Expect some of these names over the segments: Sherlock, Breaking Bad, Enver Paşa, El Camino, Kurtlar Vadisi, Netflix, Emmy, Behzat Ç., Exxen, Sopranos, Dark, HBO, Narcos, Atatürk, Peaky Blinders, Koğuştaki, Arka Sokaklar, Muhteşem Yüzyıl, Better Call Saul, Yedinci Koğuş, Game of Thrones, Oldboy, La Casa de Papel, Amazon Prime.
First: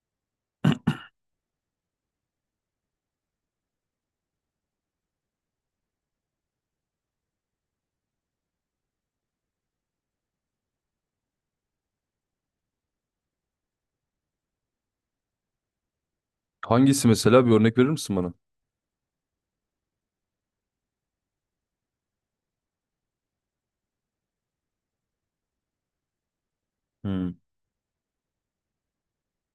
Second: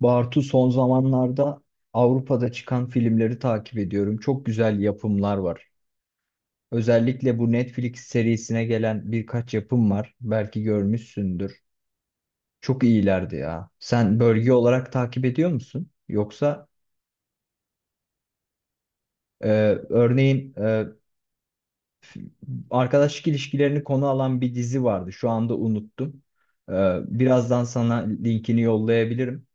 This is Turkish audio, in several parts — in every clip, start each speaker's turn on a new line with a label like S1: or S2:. S1: Bartu, son zamanlarda Avrupa'da çıkan filmleri takip ediyorum. Çok güzel yapımlar var. Özellikle bu Netflix serisine gelen birkaç yapım var. Belki görmüşsündür. Çok iyilerdi ya. Sen bölge olarak takip ediyor musun? Yoksa
S2: Hangisi mesela bir örnek verir misin bana?
S1: e, örneğin e, arkadaşlık ilişkilerini konu alan bir dizi vardı. Şu anda unuttum. E,
S2: Hmm.
S1: Birazdan sana linkini yollayabilirim.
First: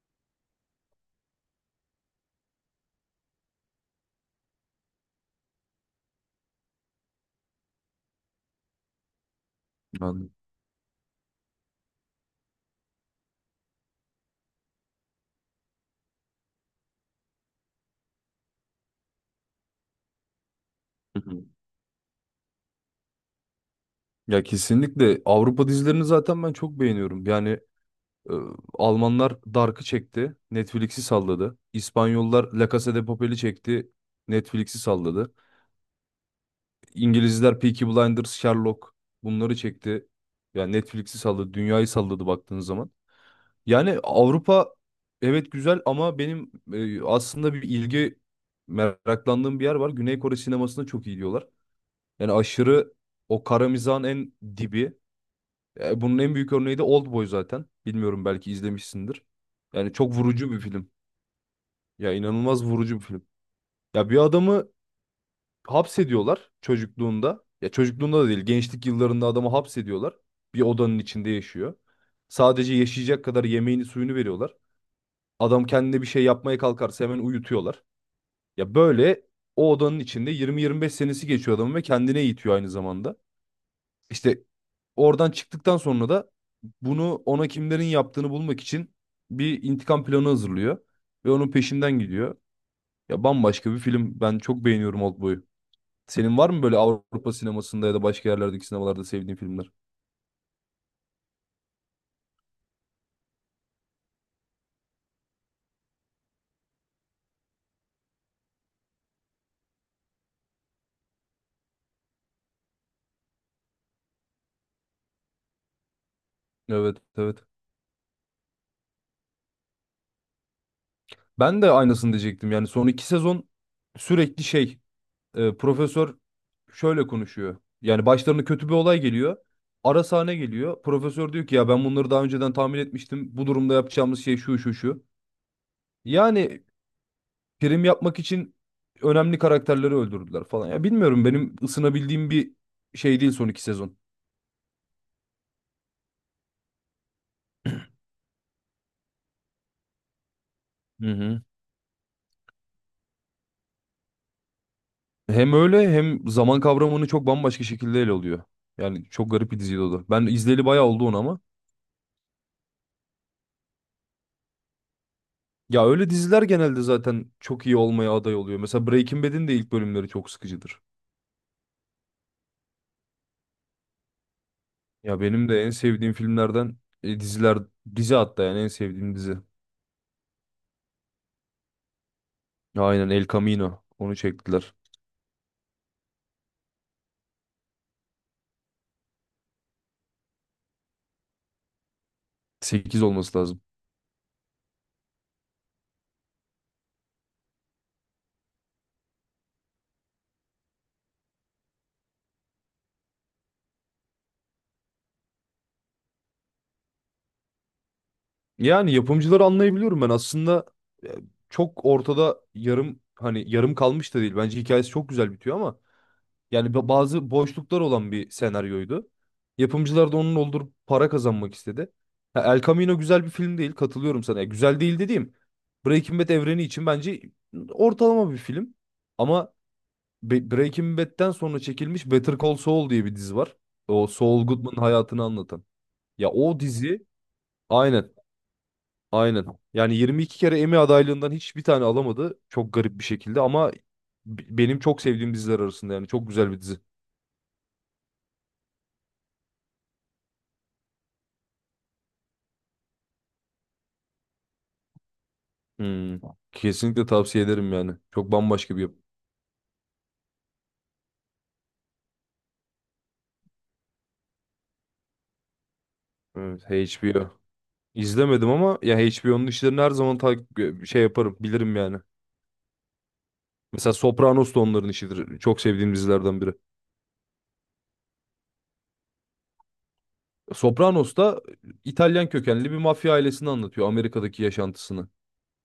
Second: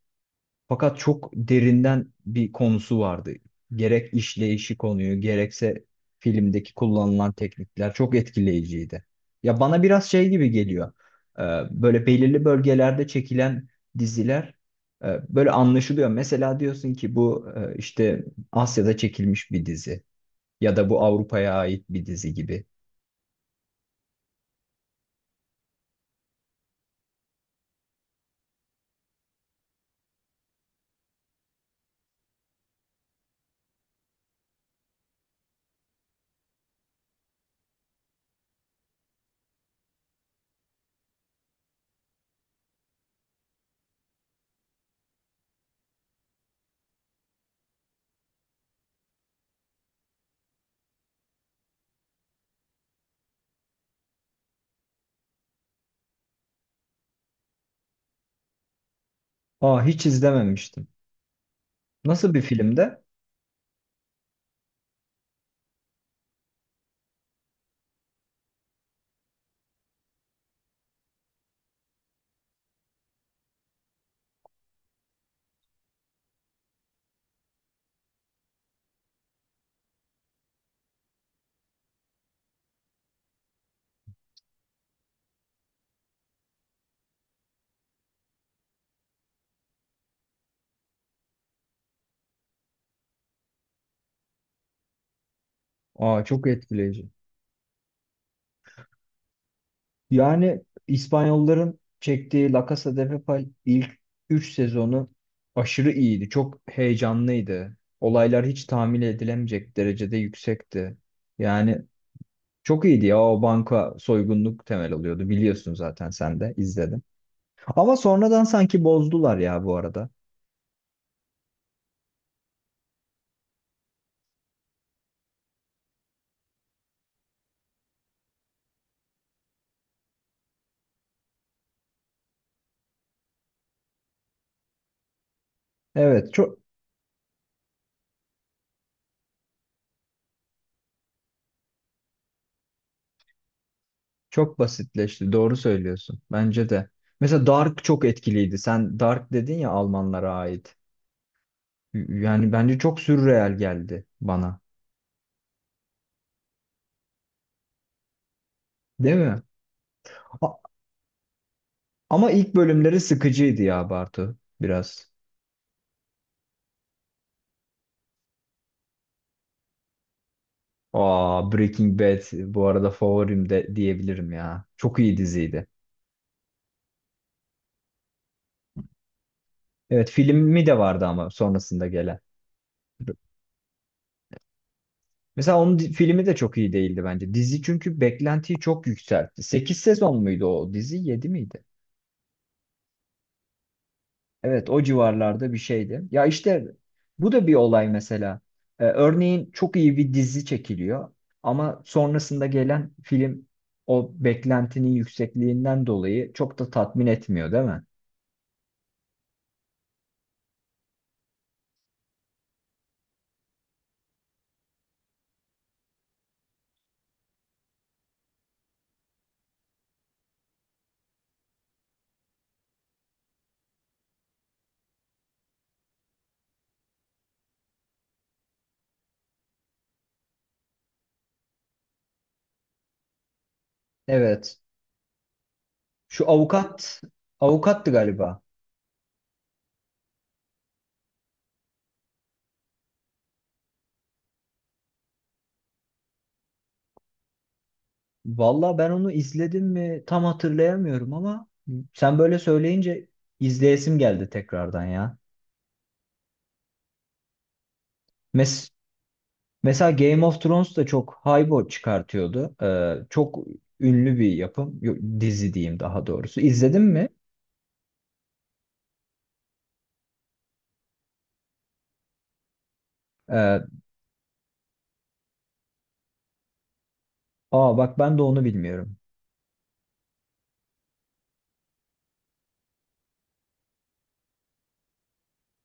S1: Fakat çok derinden bir konusu vardı. Gerek işleyişi konuyu, gerekse filmdeki kullanılan teknikler çok etkileyiciydi. Ya bana biraz şey
S2: Anladım.
S1: gibi geliyor. Ee, Böyle belirli bölgelerde çekilen diziler böyle anlaşılıyor. Mesela diyorsun ki bu işte Asya'da çekilmiş bir dizi ya da bu
S2: Hı hı.
S1: Avrupa'ya ait bir dizi gibi.
S2: Ya kesinlikle Avrupa dizilerini zaten ben çok beğeniyorum. Yani e, Almanlar Dark'ı çekti, Netflix'i salladı. İspanyollar La Casa de Papel'i çekti, Netflix'i salladı. İngilizler Peaky Blinders, Sherlock bunları çekti. Yani Netflix'i salladı, dünyayı salladı baktığın zaman. Yani Avrupa evet güzel ama benim aslında bir ilgi meraklandığım bir yer var. Güney Kore sinemasına çok iyi diyorlar. Yani aşırı o kara mizahın en dibi. Bunun en büyük örneği de Oldboy zaten. Bilmiyorum belki izlemişsindir.
S1: Aa,
S2: Yani
S1: hiç
S2: çok vurucu bir
S1: izlememiştim.
S2: film. Ya
S1: Nasıl bir
S2: inanılmaz vurucu
S1: filmde?
S2: bir film. Ya bir adamı hapsediyorlar çocukluğunda. Ya çocukluğunda da değil, gençlik yıllarında adamı hapsediyorlar. Bir odanın içinde yaşıyor. Sadece yaşayacak kadar yemeğini suyunu veriyorlar. Adam kendine bir şey yapmaya kalkarsa hemen uyutuyorlar. Ya böyle o odanın içinde 20-25 senesi geçiyor adamın ve kendine eğitiyor aynı zamanda. İşte oradan çıktıktan sonra da bunu ona kimlerin yaptığını bulmak için bir intikam planı hazırlıyor ve onun peşinden gidiyor. Ya bambaşka bir film. Ben çok beğeniyorum Oldboy'u.
S1: Aa,
S2: Senin
S1: çok
S2: var mı böyle
S1: etkileyici.
S2: Avrupa sinemasında ya da başka yerlerdeki sinemalarda sevdiğin filmler?
S1: Yani İspanyolların çektiği La Casa de Papel ilk 3 sezonu aşırı iyiydi. Çok heyecanlıydı. Olaylar hiç tahmin edilemeyecek derecede yüksekti. Yani çok iyiydi ya, o banka soygunluk temel alıyordu. Biliyorsun zaten sen de
S2: Evet,
S1: izledin.
S2: evet.
S1: Ama sonradan sanki bozdular ya bu arada.
S2: Ben de aynısını diyecektim. Yani son iki sezon sürekli profesör şöyle konuşuyor. Yani başlarına kötü bir olay geliyor. Ara sahne geliyor. Profesör diyor ki ya ben bunları daha önceden tahmin etmiştim. Bu durumda yapacağımız şey şu şu şu.
S1: Evet, çok
S2: Yani prim yapmak için önemli karakterleri öldürdüler falan. Ya bilmiyorum benim ısınabildiğim bir şey değil son iki sezon.
S1: çok basitleşti. Doğru söylüyorsun. Bence de. Mesela Dark çok etkiliydi. Sen Dark dedin ya, Almanlara ait.
S2: Hı hı.
S1: Yani bence çok sürreal geldi bana.
S2: Hem öyle hem zaman kavramını çok bambaşka şekilde ele alıyor. Yani
S1: Değil
S2: çok
S1: mi?
S2: garip bir diziydi o da. Ben izleyeli
S1: A-
S2: bayağı oldu onu ama.
S1: Ama ilk bölümleri sıkıcıydı ya Bartu, biraz.
S2: Ya öyle diziler genelde zaten çok iyi olmaya aday oluyor. Mesela Breaking Bad'in de ilk bölümleri çok sıkıcıdır.
S1: Aa, Breaking Bad bu arada favorim de diyebilirim ya. Çok iyi
S2: Ya benim de
S1: diziydi.
S2: en sevdiğim filmlerden diziler, dizi hatta yani en sevdiğim dizi.
S1: Evet, filmi de vardı ama sonrasında gelen.
S2: Aynen El Camino. Onu çektiler.
S1: Mesela onun filmi de çok iyi değildi bence. Dizi çünkü beklentiyi çok yükseltti. 8 sezon muydu o dizi? 7 miydi?
S2: 8 olması lazım.
S1: Evet, o civarlarda bir şeydi. Ya işte bu da bir olay mesela. Örneğin çok iyi bir dizi çekiliyor ama sonrasında gelen film o beklentinin yüksekliğinden dolayı çok da tatmin etmiyor, değil mi?
S2: Yani yapımcıları anlayabiliyorum ben aslında e, çok ortada yarım hani yarım kalmış da değil. Bence hikayesi çok güzel bitiyor ama yani bazı boşluklar olan bir senaryoydu. Yapımcılar da onun doldurup para kazanmak istedi. Ha, El Camino güzel bir film değil, katılıyorum sana. Ya güzel değil dediğim, Breaking Bad evreni için bence ortalama bir film. Ama Breaking Bad'den sonra çekilmiş Better Call Saul diye bir dizi var. O Saul
S1: Evet.
S2: Goodman'ın hayatını anlatan.
S1: Şu
S2: Ya o
S1: avukat,
S2: dizi
S1: avukattı
S2: aynen.
S1: galiba.
S2: Aynen. Yani 22 kere Emmy adaylığından hiçbir tane alamadı. Çok garip bir şekilde ama benim çok sevdiğim diziler arasında, yani çok güzel bir dizi.
S1: Valla ben onu izledim mi tam hatırlayamıyorum ama sen böyle söyleyince izleyesim geldi tekrardan ya.
S2: Hmm. Kesinlikle tavsiye ederim yani. Çok
S1: Mes
S2: bambaşka bir yapı.
S1: Mesela Game of Thrones da çok haybo çıkartıyordu. Çok ünlü bir yapım. Dizi diyeyim daha doğrusu.
S2: Evet,
S1: İzledin mi?
S2: HBO. İzlemedim ama ya HBO'nun işlerini her zaman takip şey yaparım, bilirim yani.
S1: Ee,
S2: Mesela Sopranos da onların işidir. Çok sevdiğim dizilerden biri.
S1: Aa bak, ben de onu bilmiyorum.
S2: Sopranos da İtalyan kökenli bir mafya ailesini anlatıyor, Amerika'daki yaşantısını.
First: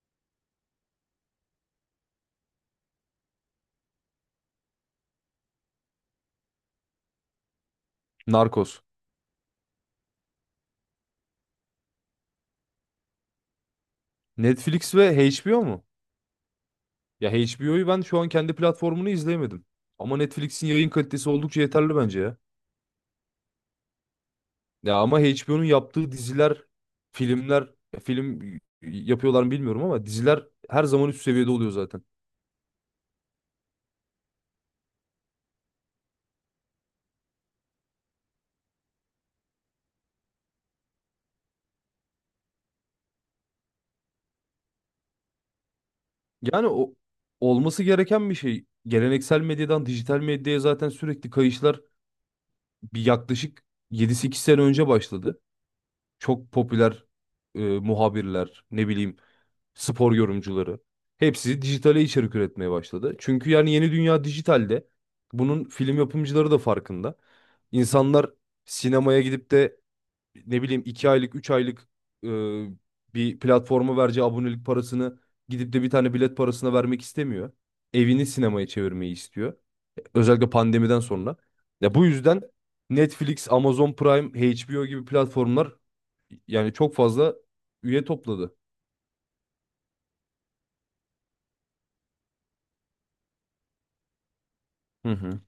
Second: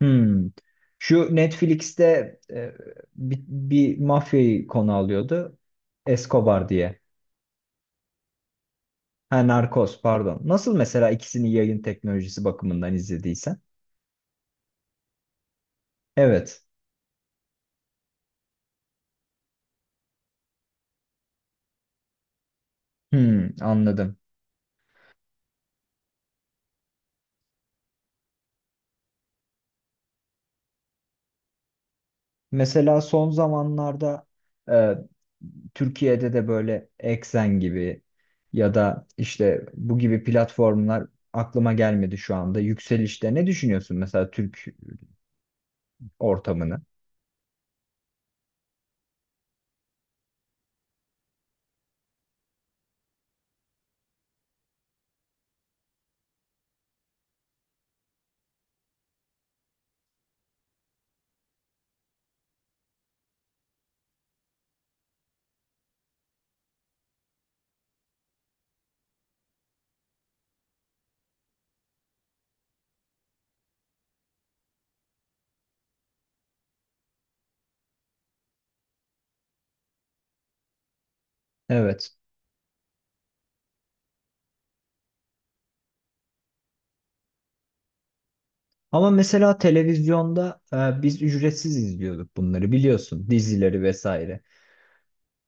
S1: Hmm. Şu Netflix'te, e, bir mafyayı konu alıyordu. Escobar diye.
S2: Narcos.
S1: Ha, Narcos pardon. Nasıl mesela ikisini yayın teknolojisi bakımından izlediysen?
S2: Netflix ve HBO mu?
S1: Evet.
S2: Ya HBO'yu ben şu an kendi platformunu izleyemedim. Ama Netflix'in yayın kalitesi oldukça yeterli bence ya.
S1: Hmm, anladım.
S2: Ya ama HBO'nun yaptığı diziler, filmler, ya film yapıyorlar mı bilmiyorum ama diziler her zaman üst seviyede oluyor zaten.
S1: Mesela son zamanlarda e, Türkiye'de de böyle Exxen gibi ya da işte bu gibi platformlar aklıma gelmedi şu anda. Yükselişte ne düşünüyorsun mesela Türk
S2: Yani
S1: ortamını?
S2: o olması gereken bir şey. Geleneksel medyadan dijital medyaya zaten sürekli kayışlar bir yaklaşık yedi sekiz sene önce başladı. Çok popüler muhabirler, ne bileyim spor yorumcuları. Hepsi dijitale içerik üretmeye başladı. Çünkü yani yeni dünya dijitalde. Bunun film yapımcıları da farkında. İnsanlar sinemaya gidip de ne bileyim 2 aylık 3 aylık e, bir platforma vereceği abonelik parasını gidip de bir tane bilet parasına vermek istemiyor. Evini sinemaya çevirmeyi istiyor. Özellikle pandemiden sonra. Ya bu
S1: Evet.
S2: yüzden Netflix, Amazon Prime, HBO gibi platformlar yani çok fazla üye topladı.
S1: Ama mesela televizyonda biz ücretsiz izliyorduk bunları, biliyorsun, dizileri vesaire.
S2: Hı hı,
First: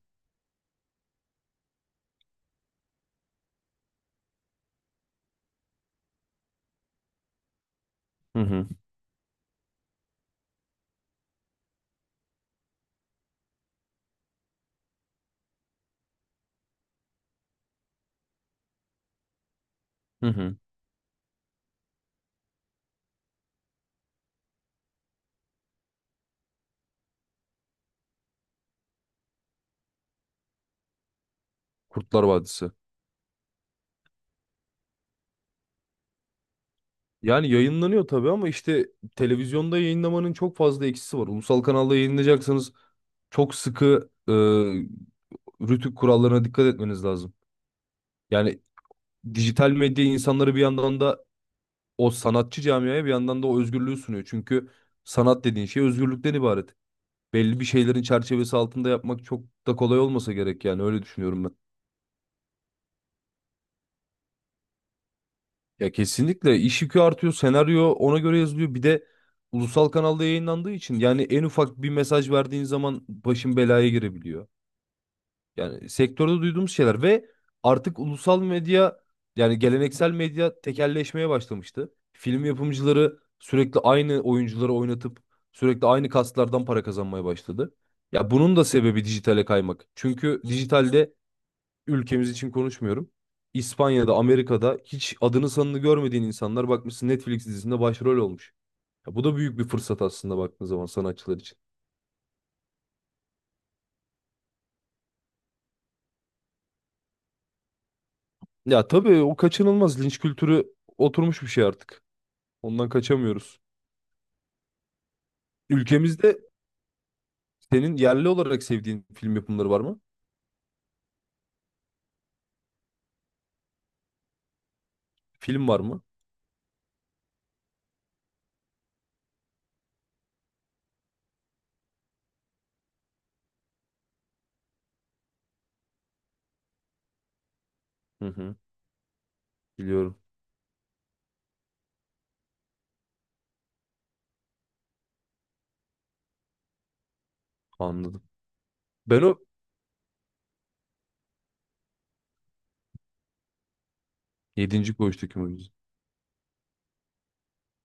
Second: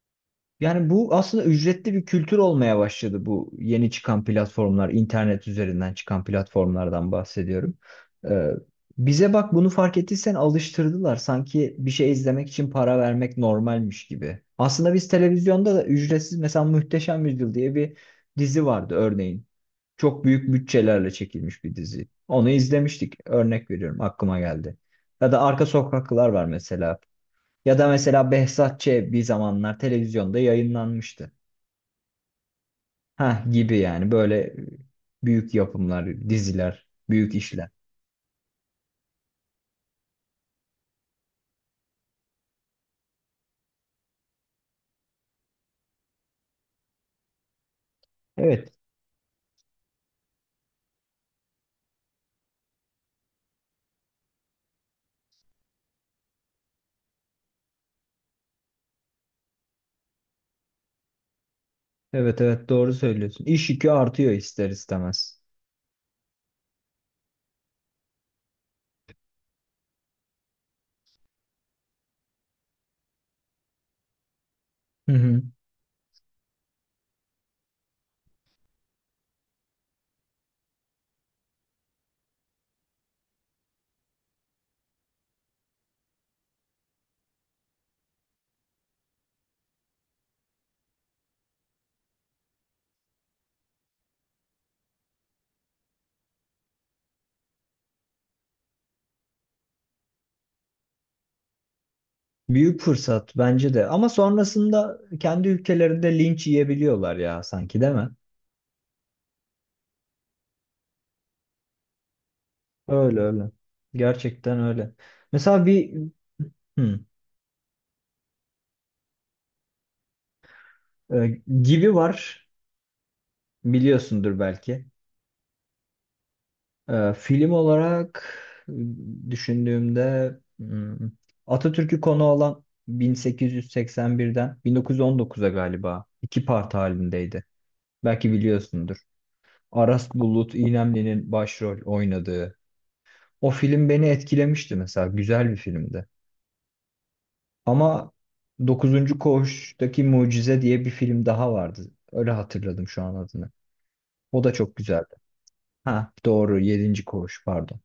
S1: Yani bu aslında ücretli bir kültür olmaya başladı, bu yeni çıkan platformlar, internet üzerinden çıkan platformlardan bahsediyorum.
S2: hı
S1: Ee,
S2: hı,
S1: Bize bak, bunu fark ettiysen alıştırdılar. Sanki bir şey izlemek için para vermek normalmiş gibi. Aslında biz televizyonda da ücretsiz, mesela Muhteşem Yüzyıl diye bir dizi vardı örneğin. Çok
S2: hı
S1: büyük
S2: hı.
S1: bütçelerle çekilmiş bir dizi. Onu izlemiştik. Örnek veriyorum, aklıma geldi. Ya da Arka Sokaklar var mesela. Ya da mesela Behzat Ç. bir zamanlar televizyonda yayınlanmıştı.
S2: Kurtlar Vadisi.
S1: Ha, gibi yani böyle büyük yapımlar, diziler, büyük
S2: Yani
S1: işler.
S2: yayınlanıyor tabii ama işte televizyonda yayınlamanın çok fazla eksisi var. Ulusal kanalda yayınlayacaksanız çok sıkı rütük kurallarına dikkat etmeniz lazım. Yani
S1: Evet,
S2: dijital medya insanları bir yandan da o sanatçı camiaya bir yandan da o özgürlüğü sunuyor. Çünkü sanat dediğin şey özgürlükten ibaret. Belli bir şeylerin çerçevesi altında yapmak çok da kolay olmasa gerek, yani öyle düşünüyorum ben.
S1: evet, evet doğru söylüyorsun. İş yükü artıyor ister istemez.
S2: Ya kesinlikle iş yükü artıyor, senaryo ona göre yazılıyor. Bir de ulusal kanalda yayınlandığı için yani en ufak bir mesaj verdiğin zaman başın belaya girebiliyor.
S1: Hı hı.
S2: Yani sektörde duyduğumuz şeyler ve artık ulusal medya, yani geleneksel medya tekelleşmeye başlamıştı. Film yapımcıları sürekli aynı oyuncuları oynatıp sürekli aynı kaslardan para kazanmaya başladı. Ya bunun da sebebi dijitale kaymak. Çünkü dijitalde, ülkemiz için konuşmuyorum, İspanya'da, Amerika'da hiç adını sanını görmediğin insanlar bakmışsın Netflix dizisinde başrol olmuş. Ya bu da büyük bir fırsat aslında baktığın zaman sanatçılar için.
S1: Büyük fırsat bence de. Ama sonrasında kendi ülkelerinde linç yiyebiliyorlar ya sanki, değil mi?
S2: Ya tabii o kaçınılmaz linç kültürü oturmuş bir şey artık. Ondan
S1: Öyle öyle.
S2: kaçamıyoruz.
S1: Gerçekten öyle. Mesela bir
S2: Ülkemizde
S1: hı,
S2: senin yerli olarak sevdiğin film yapımları var mı?
S1: e, gibi var, biliyorsundur belki.
S2: Film var mı?
S1: Film olarak düşündüğümde hmm, Atatürk'ü konu alan 1881'den 1919'a galiba iki part halindeydi.
S2: Hı
S1: Belki
S2: hı.
S1: biliyorsundur. Aras
S2: Biliyorum.
S1: Bulut İynemli'nin başrol oynadığı. O film beni etkilemişti mesela. Güzel bir filmdi. Ama
S2: Anladım.
S1: Dokuzuncu
S2: Ben o
S1: Koğuş'taki Mucize diye bir film daha vardı. Öyle hatırladım şu an adını. O da çok
S2: yedinci
S1: güzeldi.
S2: Koğuştaki mu?
S1: Ha doğru, Yedinci Koğuş pardon.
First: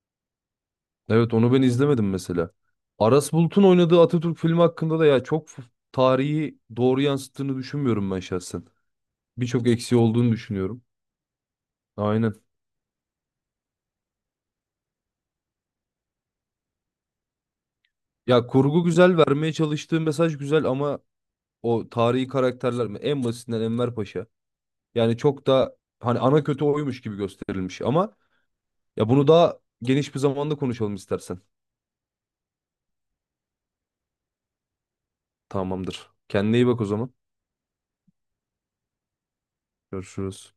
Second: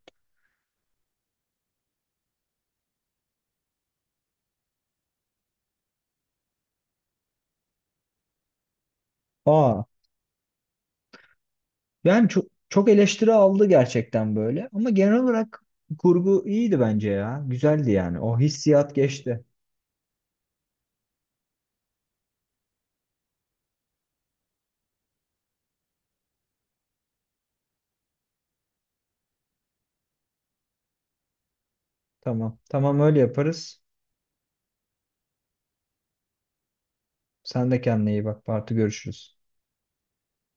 S2: Evet, onu ben izlemedim mesela. Aras Bulut'un oynadığı Atatürk filmi hakkında da ya çok tarihi doğru yansıttığını düşünmüyorum ben şahsen. Birçok
S1: Aa.
S2: eksiği olduğunu düşünüyorum.
S1: Yani
S2: Aynen.
S1: çok çok eleştiri aldı gerçekten böyle. Ama genel olarak kurgu iyiydi bence ya. Güzeldi yani. O
S2: Ya kurgu
S1: hissiyat
S2: güzel,
S1: geçti.
S2: vermeye çalıştığı mesaj güzel ama o tarihi karakterler mi? En basitinden Enver Paşa. Yani çok da hani ana kötü oymuş gibi gösterilmiş ama ya bunu daha geniş bir zamanda konuşalım istersen.
S1: Tamam. Tamam, öyle yaparız.
S2: Tamamdır. Kendine iyi bak o zaman.
S1: Sen de kendine iyi bak. Parti görüşürüz.
S2: Görüşürüz.